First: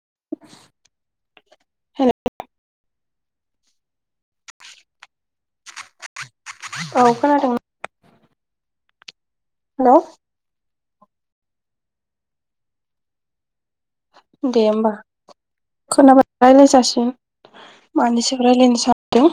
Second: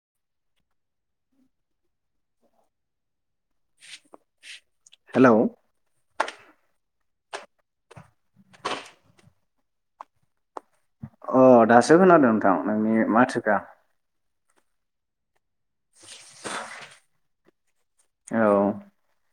[inaudible] हेल' hello औ खोनादोंना hello अ दासो खोनादों नोंथां नोंनि माथोखो दे होमबा खोनाबाय रायज्लायजासिगोन मानि सायाव औ रायज्लायनो सानदों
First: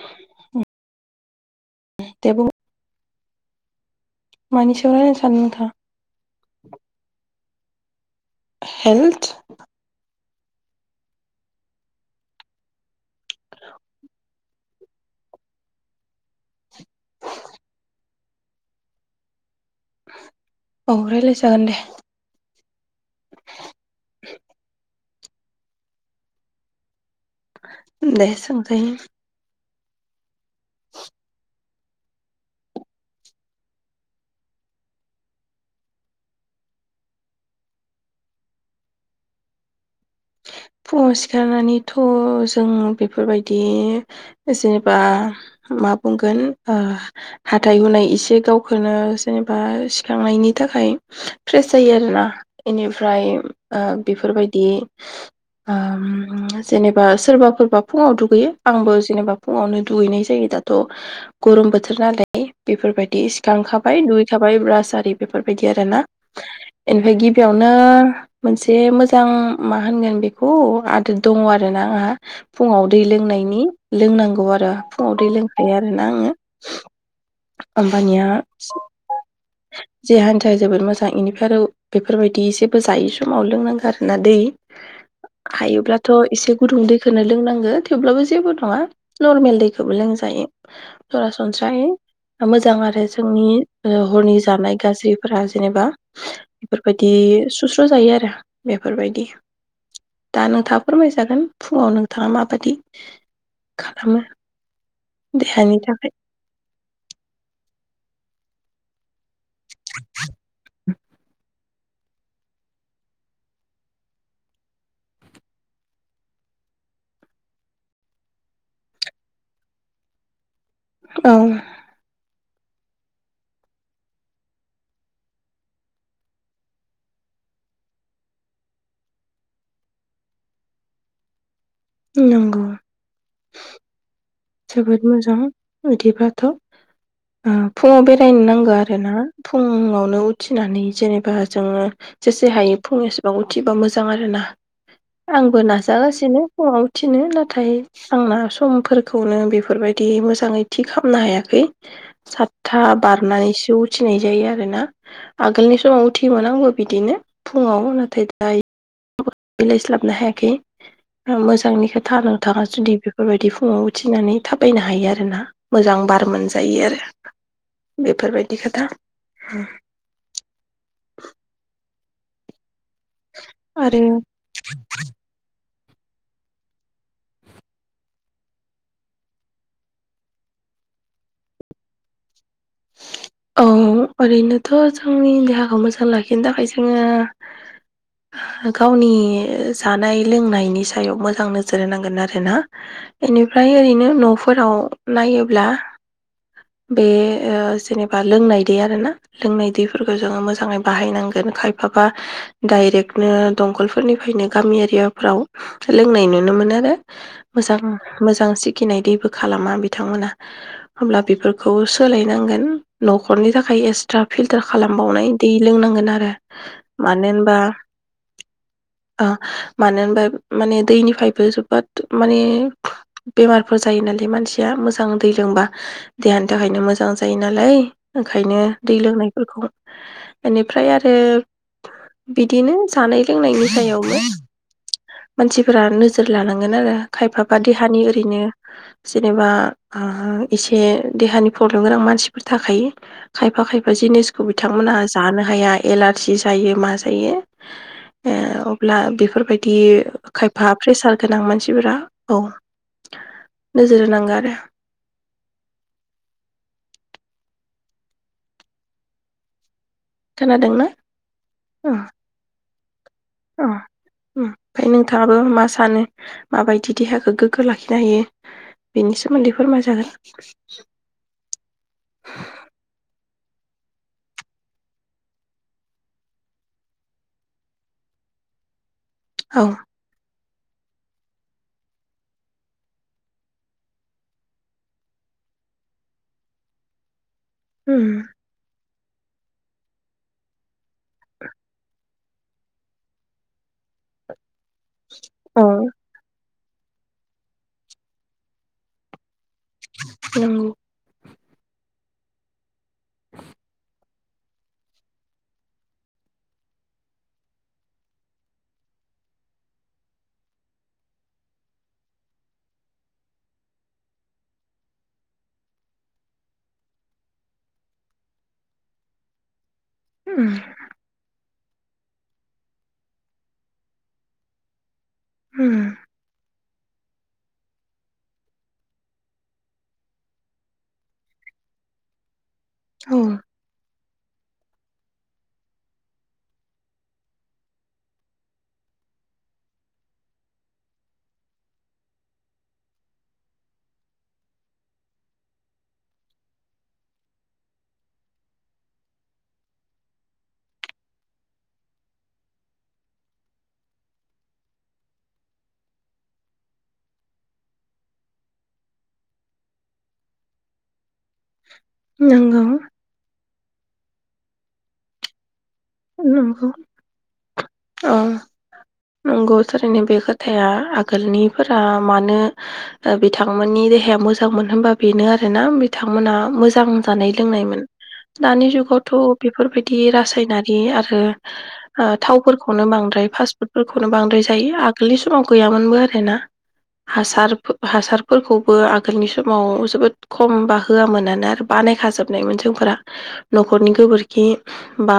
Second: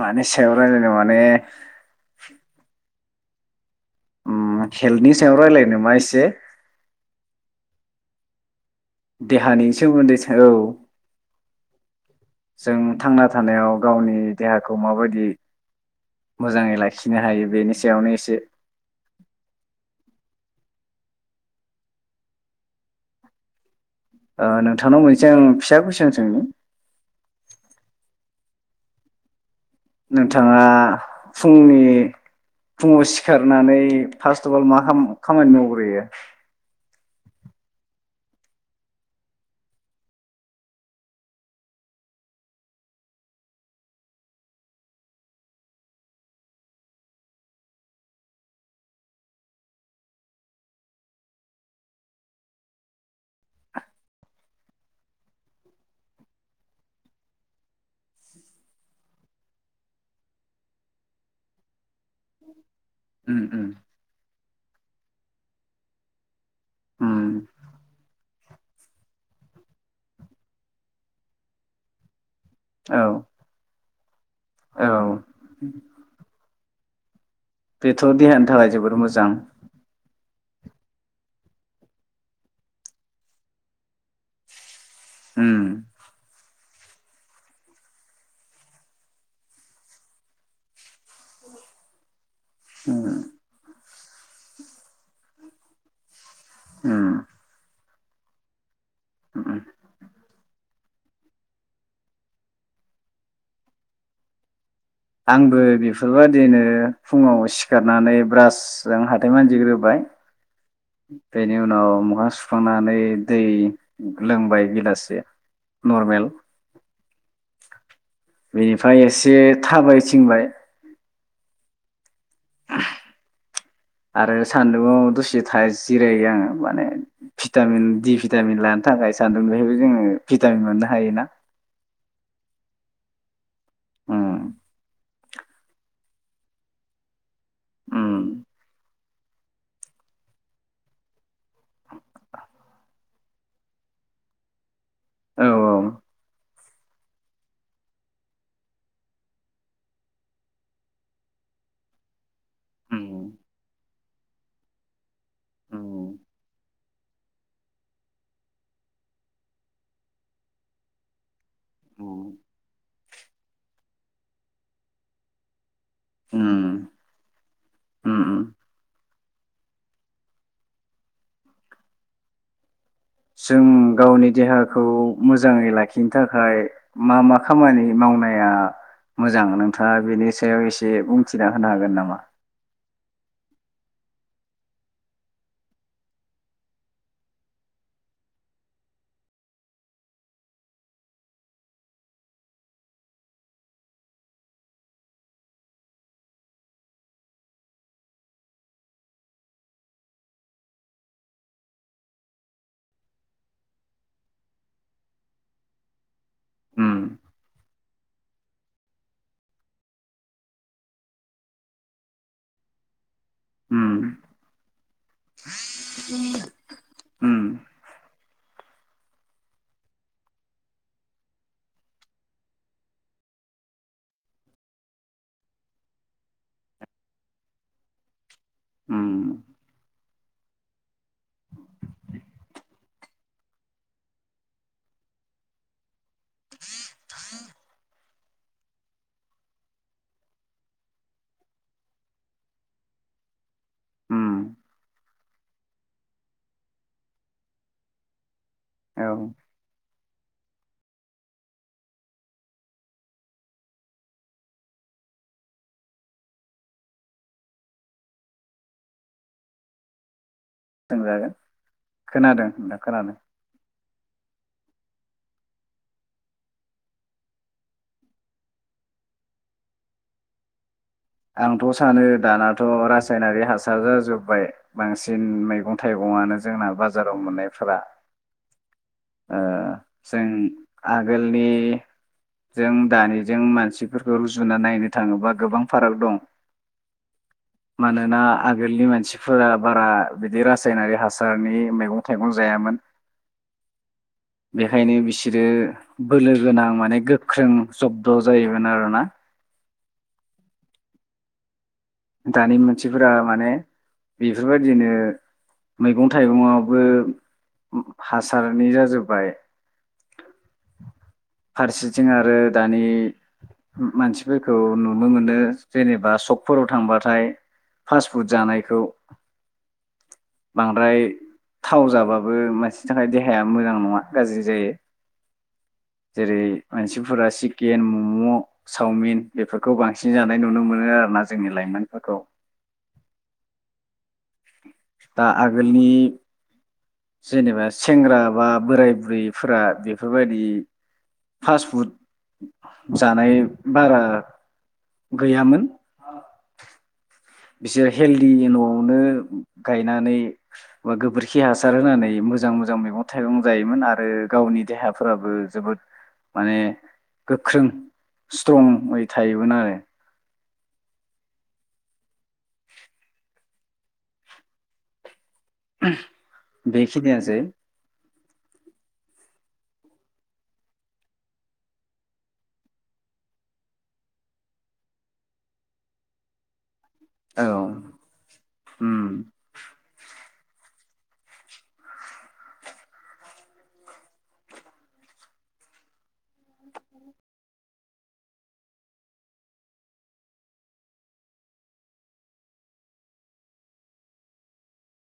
मानि सायाव रायज्लायनो माने दे बुं ओ मानि खेलनि रायज्लायनो सायाव सानदों रायलायनो नोंथाङा नामा एसे हेल्थ देहानि सोमोन्दै औ जों थांना थानायाव गावनि देहाखौ माबायदि मोजाङै लाखिनो हायो बेनि सायावनो एसे औ रायलाय जागोन दे। ओ नोंथांनाव मोन जों फिसा खुइसन सोंनि। दे सोंजायो। नोंथा थाङा फुंनि फुङाव सिखारनानै फार्स्ट अ बल मा खामानि मावग्रोयो? फुङाव सिखारनानैथ' जों बेफोर बायदि जेनेबा मा बुंगोन ओ हाथाइ हुनाय एसे गावखौनो जेनेबा सिखारांनायनि थाखाय फ्रेस जायो आरोना इनिफ्राय बेफोर बायदि ओम जेनेबा सोरबाफोरबा फुङाव दुगैयो आंबो जेनेबा फुङावनो दुगैनाय जायो दाथ' गरम बोथोर नालाय। बेफोरबायदि उम उम सिखांखाबाय दु थाबाय ब्रासारि बेफोर बायदि आरोना बेनिफ्राय उम गिबियावनो मोनसे मोजां मा होनगोन बेखौ आदोद दङ आरो ना आंहा। फुङाव दै औ लोंनायनि लोंनांगौ आरो औ फुङाव दै लोंखायो आरोना आङो। [inaudible] बेथ' होमबानिया देहानि थाखाय जोबोर मोजां देहानि थाखाय जोबोद मोजां बेनिफ्राय आरो बेफोरबायदि एसेबो जायै समाव लोंनांगौ आरोना दै। उम हायोब्लाथ' एसे गुदुं दैखौनो लोंनांगो थेवब्लाबो जेबो नङा नर्मेल दैखौबो लोंजायो सरासनस्रायै मोजां उम आरो जोंनि हरनि जानाय गाज्रिफोरा जेनेबा उम बेफोरबायदि सुस्र' जायो आरो बेफोरबायदि। उम दा नोंथाङा फोरमायजागोन फुङाव नोंथाङा माबादि खालामो। आंबो देहानि थाखाय बेफोर बायदिनो फुङाव सिखारनानै ब्रास जों हाथाइ मानज ग्रोबाय बेनि उनाव मोखां सुखांनानै दै लोंबाय गिलासे नर्मेल। बेनिफ्राय एसे थाबाय थिंबाय। औ आरो सान्दुङाव दसे था जिरायो आङो माने भिटामिन दि भिटामिन लानो थाखाय सान्दुं बेहायबो जोङो भिटामिन मोननो हायोना‌। नंगौ। ओम जोबोद मोजां बिदिबाथ' ओ फुङाव उम बेरायनो नांगौ आरो ना। फुङावनो उथिनानै जेनेबा जोङो जेसे हायो फुंनि उथिबा मोजां आरो ना औ आंबो नाजागासिनो फुङाव उथिनो नाथाय आंना समफोर खौनो बेफोरबायदि मोजाङै थि खालामनो हायाखै सातथा उम बारनानैसो उथिनाय जायो आरोना आगोलनि उम समाव' उथियोमोन आंबो बिदिनो फुङाव नाथाय दायो देलाय स्लाबनो हायाखै मोजांनि खोथा उम नोंथाङा जुदि बेफोरबायदि फुङाव उथिनानै थाबायनो हायो आरो ना मोजां बार मोनजायो उम आरो उम उम बेफोरबायदि खोथा [inaudible] जों आरो गावनि देहाखौ मोजाङै लाखि लाखिनो थाखाय मा मा खामानि मावनाया मोजां नोंथाङा बेनि सायाव एसे बुंथिना होनो हागोन नामा औ ओरैनोथ' जोंनि देहाखौ मोजां लाखिनो थाखाय जोङो गावनि जानाय लोंनायनि सायाव मोजां नोजोर होनांगोन आरोना बेनिफ्राय ओरैनो न'फोराव नायोब्ला बे ओ जेनेबा लोंनाय दै आरोना लोंनाय दैफोरखौ जोङो मोजाङै बाहायनांगोन खायफाबा डाइरेक्टनो दंखलफोरनिफ्रायनो गामि एरियाफ्राव लोंनाय नुनो मोन आरो उम मोजां मोजां सिखिनाय दैबो खालामा बिथांमोना होमब्ला बेफोरखौ सोलायनांगोन न'खरनि थाखाय उम एक्सट्रा फिल्टार खालामबावनाय दै लोंनांगोन आरो मानो उम होनबा अ मानो होनबा माने दैनिफ्रायबो जोबोद माने बेमारफोर जायो नालाय मानसिया मोजां दै लोंबा देहानि थाखायनो मोजां मोजां जायोनालाय ओंखायनो दै उम लोंनायफोरखौ बेनिफ्राय आरो बिदिनो जानाय लोंनायनि सायावबो मानसिफोरा नोजोर लानांगोन आरो खायफाबा देहानि ओरैनो जेनेबा एसे देहानि प्रब्लेम गोनां मानसिफोर थाखायो खायफा खायफा उम जिनिसखौ बिथांमोनहा जानो हाया एलारजि जायो मा जायो ओ अब्ला औ बेफोरबायदि खायफा बा प्रेसार गोनां मानसिफोरा औ नोजोर होनांगौ आरो खोनादोंना सोंजागोन खोनादों नोंथां खोनादों ओमफाय नोंथाङाबो मा सानो माबायदि देहाखौ गोग्गो लाखिनो हायो बेनि सोमोन्दै फोरमाय जागोन आंथ' सानो दानाथ' रासायनारि हासार जाजोब्बाय बांसिन मैगं थाइगङानो जोंना बाजाराव मोननायफोरा ओ औ जों आगोलनि जों दानिजों मानसिफोरखौ रुजुना नायनो थाङोबा गोबां फाराग दं उम मानोना आगोलनि मानसि फोर बारा बिदि रासायनारि हासारनि मैगं थाइगं जायामोन बेखायनो औ बिसोरो लो गोनां माने गोख्रों जब्द' जायोमोन आरोना। नोंगौ दानि मानसिफोरा माने बेफोरबायदिनो मैगं-थाइगंङावबो हासारनि जाजोब्बाय फारसेथिं आरो दानि मानसिफोरखौ नुनो मोनो जेनेबा सकफोराव थांबाथाय फास्ट फुड जानायखौ। उम बांद्राय थाव जाबाबो मानसिनि थाखाय देहाया मोजां नङा गाज्रि जायो। उम जेरै मानसिफोरा चिकेन मम' चावमिन बेफोरखौ बांसिन जानाय नुनो मोनो आरोना। जोंनि लाइमोनफोरखौ औ। दा आगोलनि जेनेबा सेंग्रा बा बोराय बुरैफोरा बेफोरबायदि फास्टफुड जानाय बारा गैयामोन। बिसोर हेल्दि न'आवनो गायनानै बा गोबोरखि हासार होनानै मोजां मोजां मैगं-थाइगं जायोमोन आरो गावनि देहाफोराबो जोबोद माने गोख्रों स्ट्रंयै थायोमोन आरो नोंगौ। नंगौ बेखिनियानोसै। औ नंगौ थारैनो बे खोथाया आगोलनिफोरा मानो बिथांमोननि देहाया मोजां मोन होनबा बेनो आरोना बिथांमोना मोजां जानाय औ लोंनायमोन दानि उम जुगाव थ' बेफोरबायदि रासाय आरि आओ थावफोरख खौनो बांद्राय फास्टफुडफोरखौनो बांद्राय जायो आगोलनि समाव गैयामोनबो आरो ना हासार हासारफोरखौबो आगोलनि समाव जोबोद खमबा होआमोनानो आरो बानायखाजोबनायमोन जोंफोरा न'खरनि गोबोरखि बा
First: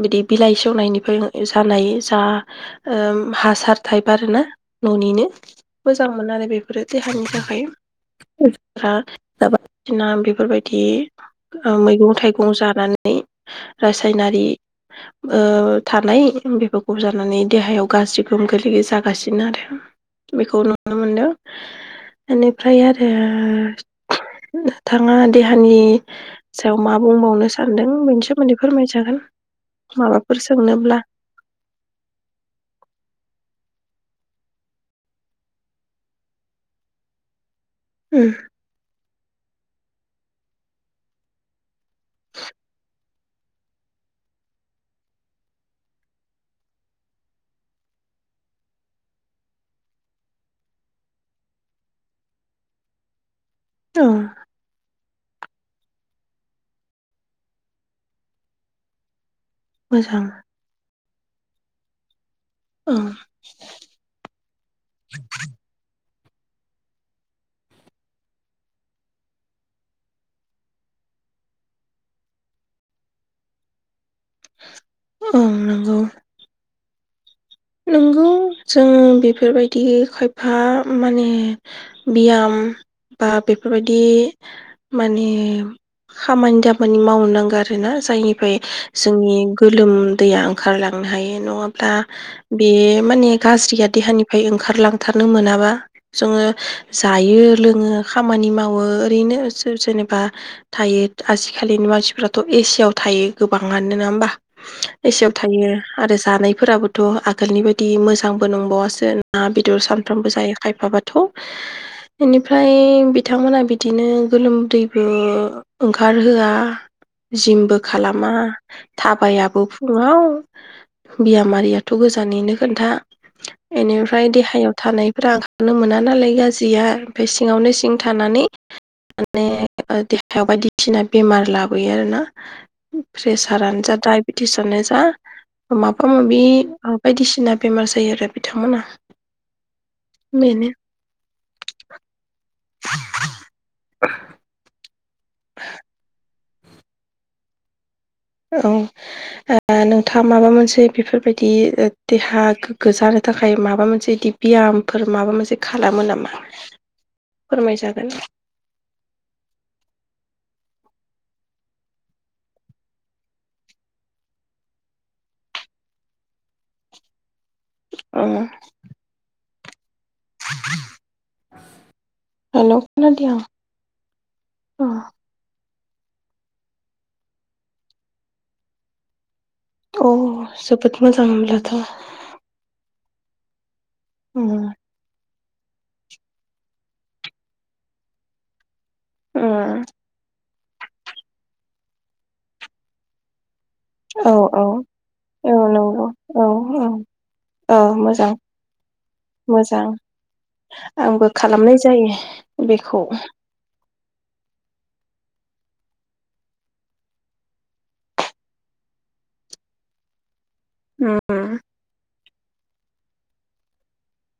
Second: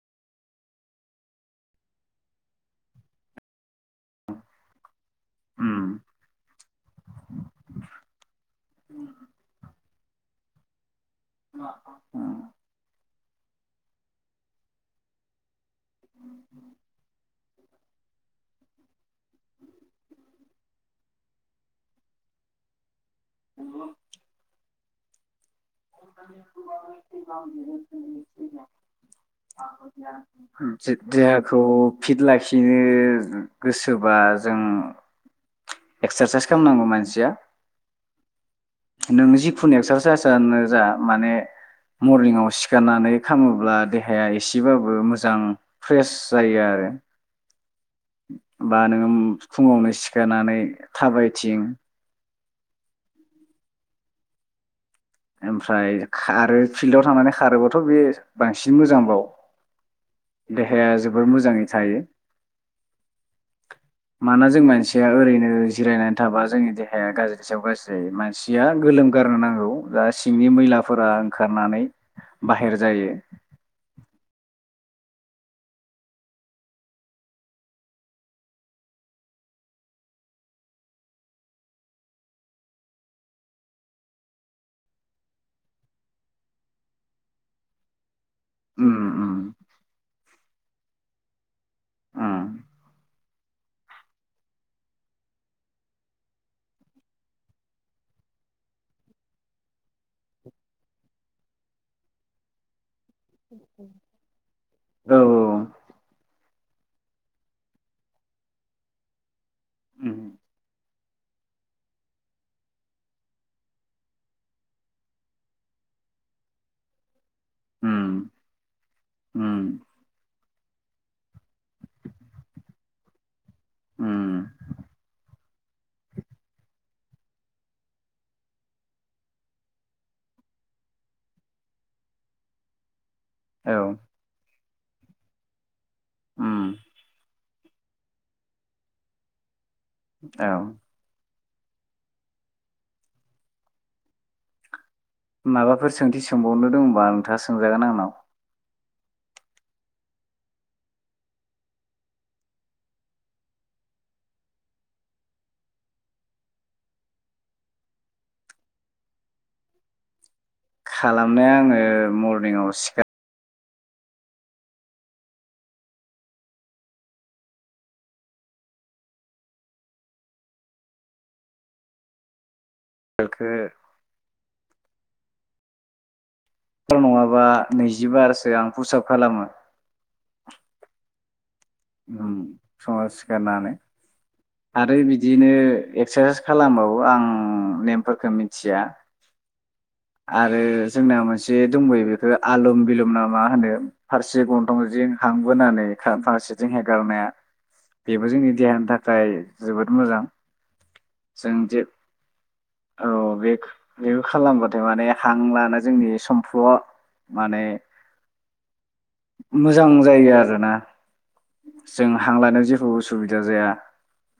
बिदि बिलाइ सेवनायनिफ्राय जानाय जा ओम हासार टाइप आरो ना। न'निनो उम मोजां मोनो आरो बेफोरो देहानि थाखायफाबा बिदिनो बेफोर बायदि ओ मैगं-थाइगं जानानै [unintelligible] रासायनारि ओ थानाय बेफोरखौ जानानै देहायाव गाज्रि गोहोम गोलैयो जागासिनो आरो बेखौ नुनो मोनदों बेनिफ्राय आरो ए थांङा देहानि सायाव मा बुंबावनो सानदों बेनि सोमोन्दै फोरमायजागोन माबाफोर सोंनोब्ला? खौ फिट लाखिनो गोसोबा जों एक्सारसाइस खालामनांगौ मानसिया। उम नों जिखुनु एक्सारसाइसआनो जा माने मरनिंआव सिखारनानै खालामोब्ला देहाया एसेबाबो मोजां फ्रेस जायो आरो बा नोङो फुङावनो सिखारनानै थाबायथिं। औ ओमफ्राय खारो फिल्डआव थांनानै खारोबाथ बे बांसिन मोजांबाव मोजां देहाया जोब बोर मोजाङै थायो औ माना जों मानसिया ओरैनो जिरायनानै थाबा जोंनि देहाया गाज्रि सायाव गाज्रि जायो मानसिया गोलोम गारनो नांगौ दा सिंनि मैलाफोरा ओंखारनानै बाहेर जायो औ नंगौ नोंगौ जों बेफोरबायदि खायफा माने बियाम बा बेफोरबायदि माने खामानि दामानि मावनो नांगौ आरो ना जायनि फ्राय उम जोंनि उम गोलोमदैया ओंखारलांनो हायो नङाब्ला उम बे माने गाज्रिया देहानिफ्राय ओंखारलांथारनो मोनाबा जोङो जायो लोङो खामानि मावो ओरैनो जेनेबा थायो आजिखालिनि मानसिफ्राथ एसियाव थायो गोबाङानो नोङा होनबा औ एसियाव थायो आरो जानाय फोराबोथ आ आगोलनि बायदि मोजांबो नंबावासो ना बेदर उम सानफ्रामबो जायो खायफाबाथ बेनिफ्राय बिथांमोनहा बिदिनो गोलोमदैबो ओंखारहोआ जिमबो उम खालामा उम थाबायाबो फुङाव बियाम आरियाथ गोजान जाननिनो खोन्था बेनिफ्राय उम देहायाव थानायफोरा ओंखारनो मोना नालाय गाज्रिया ओमफ्राय सिङावनो सिं थानानै माने देहायाव बायदिसिना बेमार लाबोयो आरो ना औ प्रेसारानो जा दडाइबेटिसानो जा माबा उम माबि सिना बेमार जायो आरो बिथांमोना औ बेनो [inaudible] [inaudible] माबाफोर सोंथि सों सोंबावनो दंबा नोंथाङा सोंजागोन आंनाव औ ओ नोंथाङा माबा मोनसे बेफोरबायदि देहा गोग्गो जानो थाखाय माबा मोनसे बिदि बियामफोर माबा मोनसे खालामो नामा फोरमाय जागोन खालामनाया आङो मरनिंआव सिखार अ हेलौ खोनादिया सिखारखो अ फोर नङाबा नैजिबारसो आं फुसाब खालामो औ जोबोद मोजां बिदिब्ला उम समाज गारनानै आरो बिद बिदिनो एक्सारसाइस खालामबावो आं नेमफोरखौ मिथिया उम आरो जोंना मोनसे दंबयो बेखौ आलम बिलुम ना मा होनो औ फारसे औ गन्थंजों औ हांबोनानै नंगौ औ फारसेथिं औ हेगारनाया औ बेबो मोजां जोंनि देहानि थाखाय ओइ जोबोद मोजां आंबो जों खालामनाय जे जायो बेखौ औ बे बे खालामबाथाय माने हां लानो जोंनि समफ्ल माने मोजां जायो आरो। आरोना जोंङा। हांलानायाव जेबो उसुबिदा जाया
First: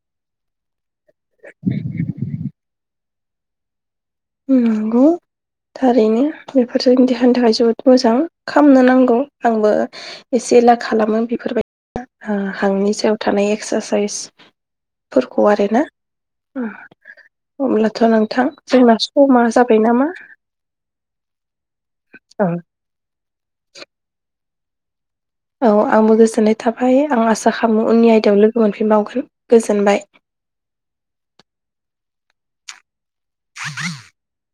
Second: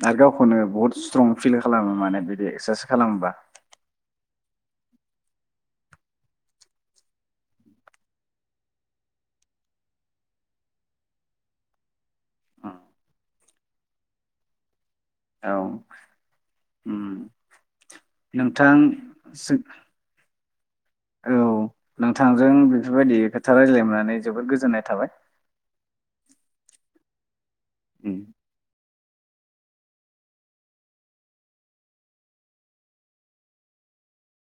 आरो गावखौनो बुहुद स्ट्रं फिल खालामो माने बिदि। खालामोबा। नंगौ थारैनो बेफोरजों देहानि थाखाय जोबोद मोजां खालामामनो नांगौ आंबो एसे एला खालामो बेफोरबायदि हांनि सायाव थानाय एक्सारसाइस। फोरखौ आरोना औ उम। अब्लाथ' नोंथां जोंना समा जों जाबाय नामा औ नोंथांजों बेफोरबाय ओ खोथा रायज्लायनानै जोबोद गोजोन्नाय थाबाय। औ आंबो गोजोननाय थाबाय आं आसा खालामो उननि उम। आयदायाव लोगो मोनफिनबावगोन। ओ गोजोनबाय। [inaudible]